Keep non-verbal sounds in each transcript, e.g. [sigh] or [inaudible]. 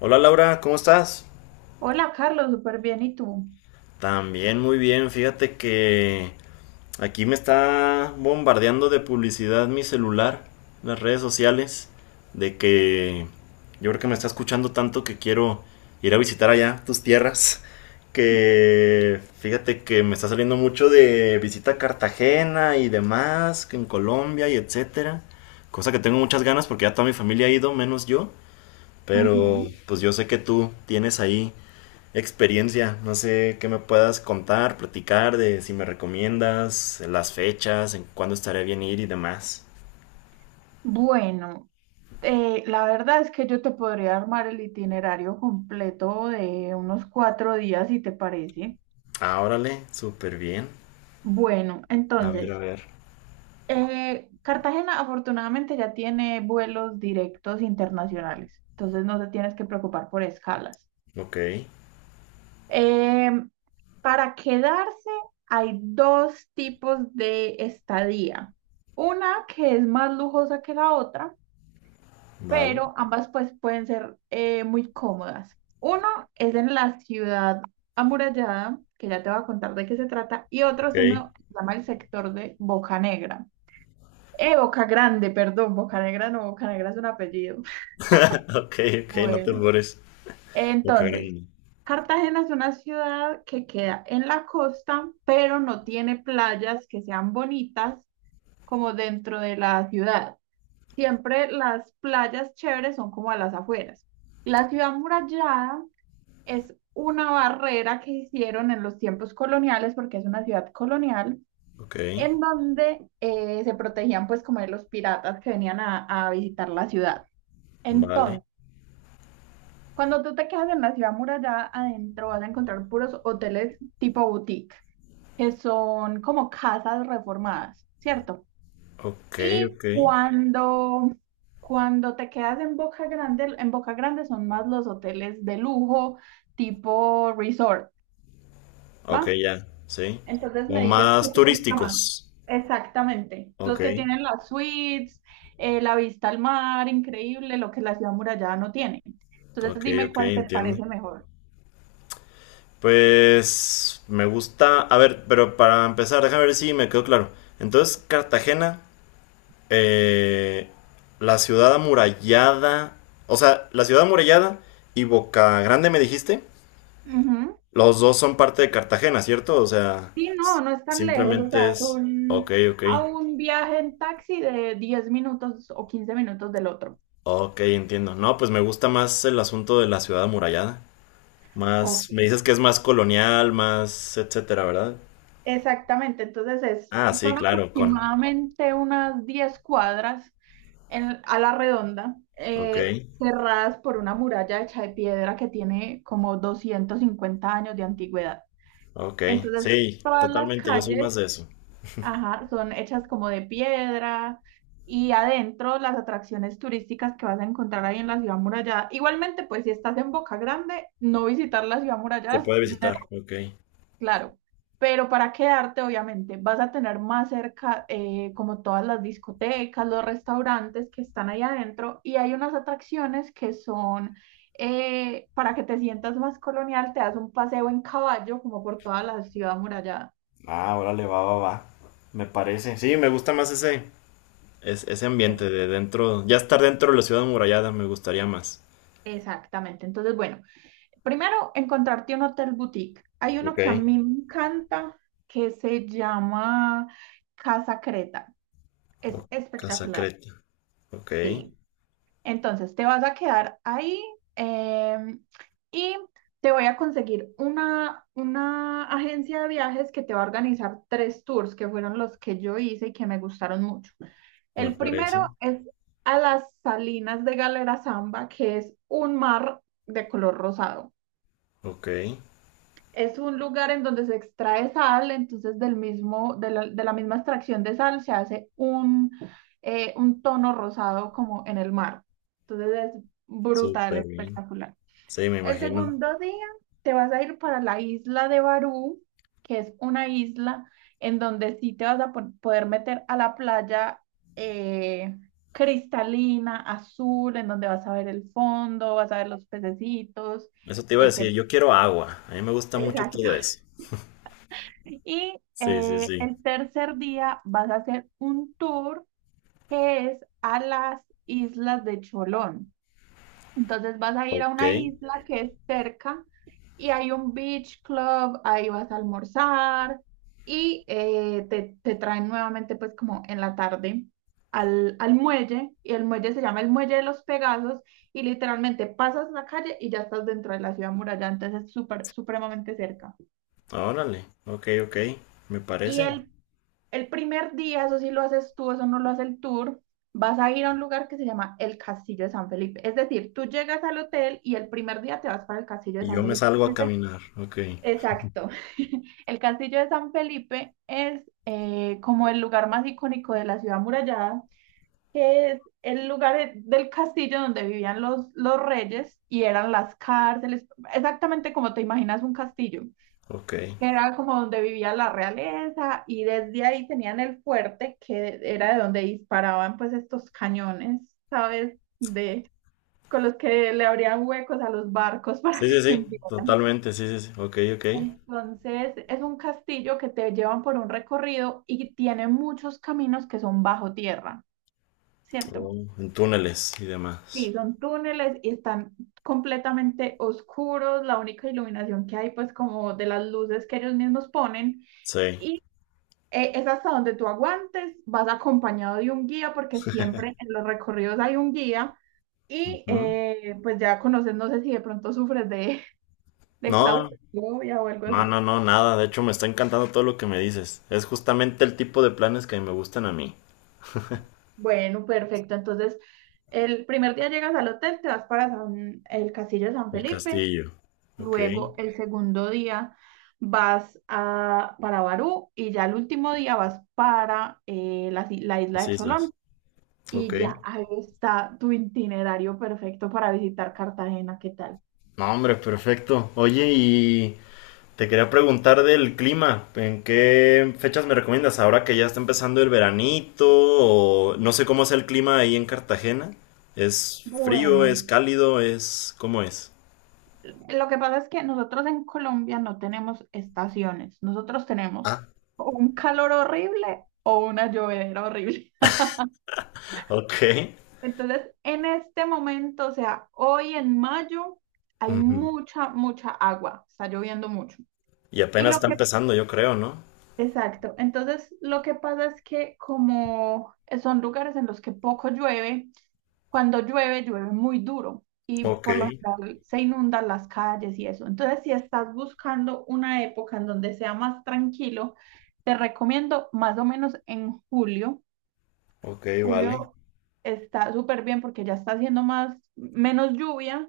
Hola Laura, ¿cómo estás? Hola Carlos, súper bien. ¿Y tú? También muy bien, fíjate que aquí me está bombardeando de publicidad mi celular, las redes sociales, de que yo creo que me está escuchando tanto que quiero ir a visitar allá tus tierras, que fíjate que me está saliendo mucho de visita a Cartagena y demás, que en Colombia y etcétera, cosa que tengo muchas ganas porque ya toda mi familia ha ido, menos yo, pero Ujú. pues yo sé que tú tienes ahí experiencia. No sé qué me puedas contar, platicar de si me recomiendas, las fechas, en cuándo estaría bien ir y demás. Bueno, la verdad es que yo te podría armar el itinerario completo de unos 4 días, si te parece. Ah, órale, súper bien. Bueno, A ver, a entonces, ver. Cartagena afortunadamente ya tiene vuelos directos internacionales, entonces no te tienes que preocupar por escalas. Ok, Em, para quedarse hay dos tipos de estadía. Una que es más lujosa que la otra, vale. pero ambas pues pueden ser muy cómodas. Uno es en la ciudad amurallada, que ya te voy a contar de qué se trata, y otro Ok, es uno que se llama el sector de Boca Negra. Boca Grande, perdón, Boca Negra no, Boca Negra es un apellido. [laughs] [laughs] ok, ok, no te Bueno, borres. Boca entonces, Grande. Cartagena es una ciudad que queda en la costa, pero no tiene playas que sean bonitas como dentro de la ciudad. Siempre las playas chéveres son como a las afueras. La ciudad murallada es una barrera que hicieron en los tiempos coloniales, porque es una ciudad colonial, Ok, en donde se protegían pues como de los piratas que venían a visitar la ciudad. vale. Entonces, cuando tú te quedas en la ciudad murallada, adentro vas a encontrar puros hoteles tipo boutique, que son como casas reformadas, ¿cierto? Ok, Y ok. cuando, cuando te quedas en Boca Grande son más los hoteles de lujo, tipo resort, Ok, ¿va? ya, sí. Entonces Como me dices qué más te gusta más. turísticos. Exactamente. Los Ok, que tienen las suites, la vista al mar, increíble, lo que la ciudad murallada no tiene. ok, Entonces dime ok, cuál te entiendo. parece mejor. Pues me gusta. A ver, pero para empezar, déjame ver si me quedó claro. Entonces, Cartagena, eh, la ciudad amurallada, o sea, la ciudad amurallada y Boca Grande, me dijiste. Ujú. Los dos son parte de Cartagena, ¿cierto? O sea, Sí, no, s- no es tan lejos, o simplemente sea, es. son Ok, ok. a un viaje en taxi de 10 minutos o 15 minutos del otro. Ok, entiendo. No, pues me gusta más el asunto de la ciudad amurallada. Más. Me Ok. dices que es más colonial, más etcétera, ¿verdad? Exactamente, entonces Ah, es, sí, son claro, con. aproximadamente unas 10 cuadras a la redonda, Ok. Cerradas por una muralla hecha de piedra que tiene como 250 años de antigüedad. Ok, Entonces, sí, todas las totalmente, yo soy más calles, de eso. ajá, son hechas como de piedra y adentro las atracciones turísticas que vas a encontrar ahí en la ciudad murallada. Igualmente, pues si estás en Boca Grande, no visitar la ciudad Se murallada es puede un... visitar, ok. Claro, pero para quedarte, obviamente, vas a tener más cerca como todas las discotecas, los restaurantes que están ahí adentro, y hay unas atracciones que son para que te sientas más colonial, te das un paseo en caballo como por toda la ciudad amurallada. Ah, órale, va, va, va. Me parece. Sí, me gusta más ese, ese Sí. ambiente de dentro, ya estar dentro de la ciudad amurallada me gustaría más. Exactamente. Entonces, bueno, primero encontrarte un hotel boutique. Hay uno Ok. que a mí me encanta que se llama Casa Creta. Es O Casa espectacular. Creta. Ok, Sí. Entonces, te vas a quedar ahí, em, y te voy a conseguir una agencia de viajes que te va a organizar tres tours que fueron los que yo hice y que me gustaron mucho. me El parece. primero es a las Salinas de Galera Zamba, que es un mar de color rosado. Ok, Es un lugar en donde se extrae sal, entonces del mismo, de la misma extracción de sal se hace un tono rosado como en el mar. Entonces es brutal, súper bien. espectacular. Sí, me El imagino. segundo día te vas a ir para la isla de Barú, que es una isla en donde sí te vas a poder meter a la playa, eh, cristalina, azul, en donde vas a ver el fondo, vas a ver los pececitos, Eso te iba a decir, etc. yo quiero agua. A mí me gusta mucho todo eso. Y Sí, sí, el sí. tercer día vas a hacer un tour que es a las islas de Cholón. Entonces vas a ir a Ok, una isla que es cerca y hay un beach club, ahí vas a almorzar y te traen nuevamente pues como en la tarde al muelle, y el muelle se llama el Muelle de los Pegasos, y literalmente pasas la calle y ya estás dentro de la ciudad muralla, entonces es súper, supremamente cerca. órale. Ok, ok, me Y parece. el El primer día, eso sí lo haces tú, eso no lo hace el tour, vas a ir a un lugar que se llama el Castillo de San Felipe. Es decir, tú llegas al hotel y el primer día te vas para el Castillo de Y San yo me Felipe. salgo a caminar. Ok. Exacto. [laughs] El Castillo de San Felipe es como el lugar más icónico de la ciudad amurallada, que es el lugar del castillo donde vivían los reyes y eran las cárceles, exactamente como te imaginas un castillo Ok. que era como donde vivía la realeza, y desde ahí tenían el fuerte, que era de donde disparaban pues estos cañones, ¿sabes? De, con los que le abrían huecos a los barcos [laughs] para Sí, que sí, se sí. hundieran. Totalmente, sí, sí, sí. Ok, ok. Entonces es un castillo que te llevan por un recorrido y tiene muchos caminos que son bajo tierra, ¿cierto? Oh, en túneles y Sí, demás. son túneles y están completamente oscuros, la única iluminación que hay pues como de las luces que ellos mismos ponen. Sí. Y es hasta donde tú aguantes, vas acompañado de un guía, porque siempre en los recorridos hay un guía, y Ujú. Pues ya conoces, no sé si de pronto sufres de No, claustrofobia o algo no, no, así. no, nada. De hecho, me está encantando todo lo que me dices. Es justamente el tipo de planes que me gustan a mí. Bueno, perfecto. Entonces, el primer día llegas al hotel, te vas para el Castillo de San El Felipe, castillo. Ok. luego el segundo día vas a, para Barú, y ya el último día vas para la, si- la isla Las de Cholón. islas. Ok. Y ya, ahí está tu itinerario perfecto para visitar Cartagena, ¿qué tal? No, hombre, perfecto. Oye, y te quería preguntar del clima, ¿en qué fechas me recomiendas? Ahora que ya está empezando el veranito, o no sé cómo es el clima ahí en Cartagena. ¿Es frío, Bueno, es cálido, es... ¿Cómo es? lo que pasa es que nosotros en Colombia no tenemos estaciones, nosotros tenemos Ah, o un calor horrible o una llovedera horrible. ok. Entonces, en este momento, o sea, hoy en mayo, hay Ujú. mucha, mucha agua, está lloviendo mucho. Y Y apenas lo está que, empezando, yo creo, ¿no? exacto, entonces lo que pasa es que como son lugares en los que poco llueve, cuando llueve, llueve muy duro y Ok, por lo general se inundan las calles y eso. Entonces, si estás buscando una época en donde sea más tranquilo, te recomiendo más o menos en julio. ok, vale. Julio está súper bien porque ya está haciendo más, menos lluvia.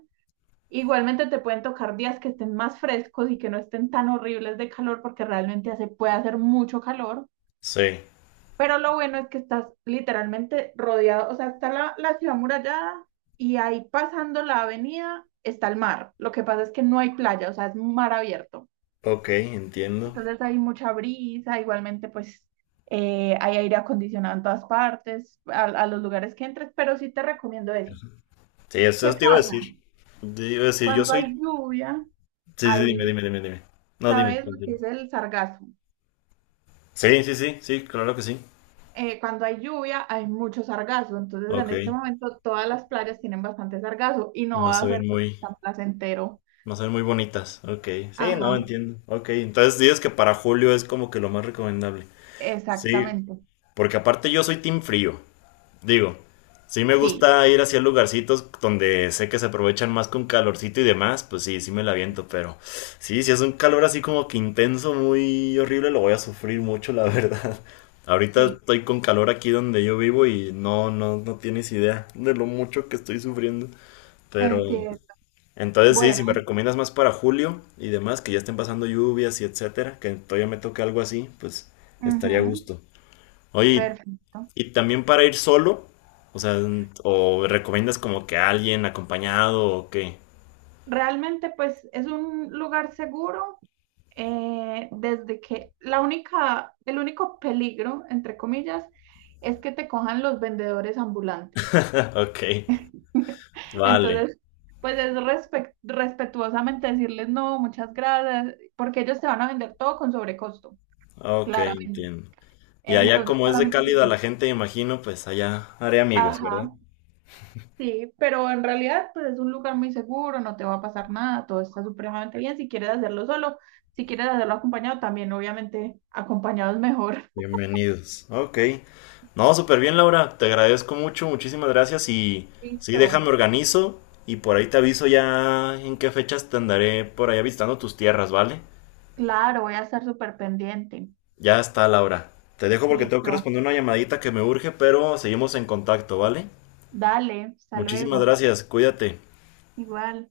Igualmente te pueden tocar días que estén más frescos y que no estén tan horribles de calor, porque realmente hace, puede hacer mucho calor. Sí, Pero lo bueno es que estás literalmente rodeado, o sea, está la ciudad murallada y ahí pasando la avenida está el mar. Lo que pasa es que no hay playa, o sea, es mar abierto. ok, entiendo. Entonces hay mucha brisa, igualmente pues hay aire acondicionado en todas partes, a los lugares que entres, pero sí te recomiendo eso. Sí, eso ¿Qué eso te iba a pasa? decir. Te iba a decir, yo Cuando hay soy... lluvia, Sí, sí, dime, hay, dime, dime, dime. No, dime. ¿sabes lo que Continúa. es el sargazo? Sí, sí, sí, sí, claro que sí. Cuando hay lluvia hay mucho sargazo, entonces en Ok, este momento todas las playas tienen bastante sargazo y no no va se a ser ven pues, muy... tan placentero. No son muy bonitas. Ok. Sí, no, Ajá, entiendo. Ok. Entonces dices que para julio es como que lo más recomendable. Sí, exactamente. porque aparte yo soy team frío. Digo, sí me Sí, gusta ir hacia lugarcitos donde sé que se aprovechan más con calorcito y demás. Pues sí, sí me la aviento, pero sí, si es un calor así como que intenso, muy horrible, lo voy a sufrir mucho, la verdad. [laughs] Ahorita sí, estoy con calor aquí donde yo vivo y no, no, no tienes idea de lo mucho que estoy sufriendo. Pero entiendo. entonces, sí, si Bueno, me recomiendas más para julio y demás, que ya estén pasando lluvias y etcétera, que todavía me toque algo así, pues estaría a ujú, gusto. Oye, perfecto. Y también para ir solo, o sea, o ¿recomiendas como que alguien acompañado o qué? Realmente pues es un lugar seguro, desde que la única, el único peligro, entre comillas, es que te cojan los vendedores ambulantes. [laughs] Ok, [laughs] vale, Entonces, pues es respetuosamente decirles no, muchas gracias, porque ellos te van a vender todo con sobrecosto, ok, claramente. entiendo. Y allá Entonces, como es de solamente sí. cálida la gente, imagino, pues allá haré amigos, ¿verdad? Ajá, sí, pero en realidad, pues es un lugar muy seguro, no te va a pasar nada, todo está supremamente bien. Si quieres hacerlo solo, si quieres hacerlo acompañado, también obviamente acompañado es mejor. Bienvenidos. Ok. No, súper bien, Laura. Te agradezco mucho, muchísimas gracias. Y [laughs] sí, déjame Listo, organizo y por ahí te aviso ya en qué fechas te andaré por allá visitando tus tierras, ¿vale? claro, voy a estar súper pendiente. Ya está, Laura. Te dejo porque tengo que Listo, responder una llamadita que me urge, pero seguimos en contacto, ¿vale? dale, hasta Muchísimas luego, gracias, cuídate. igual.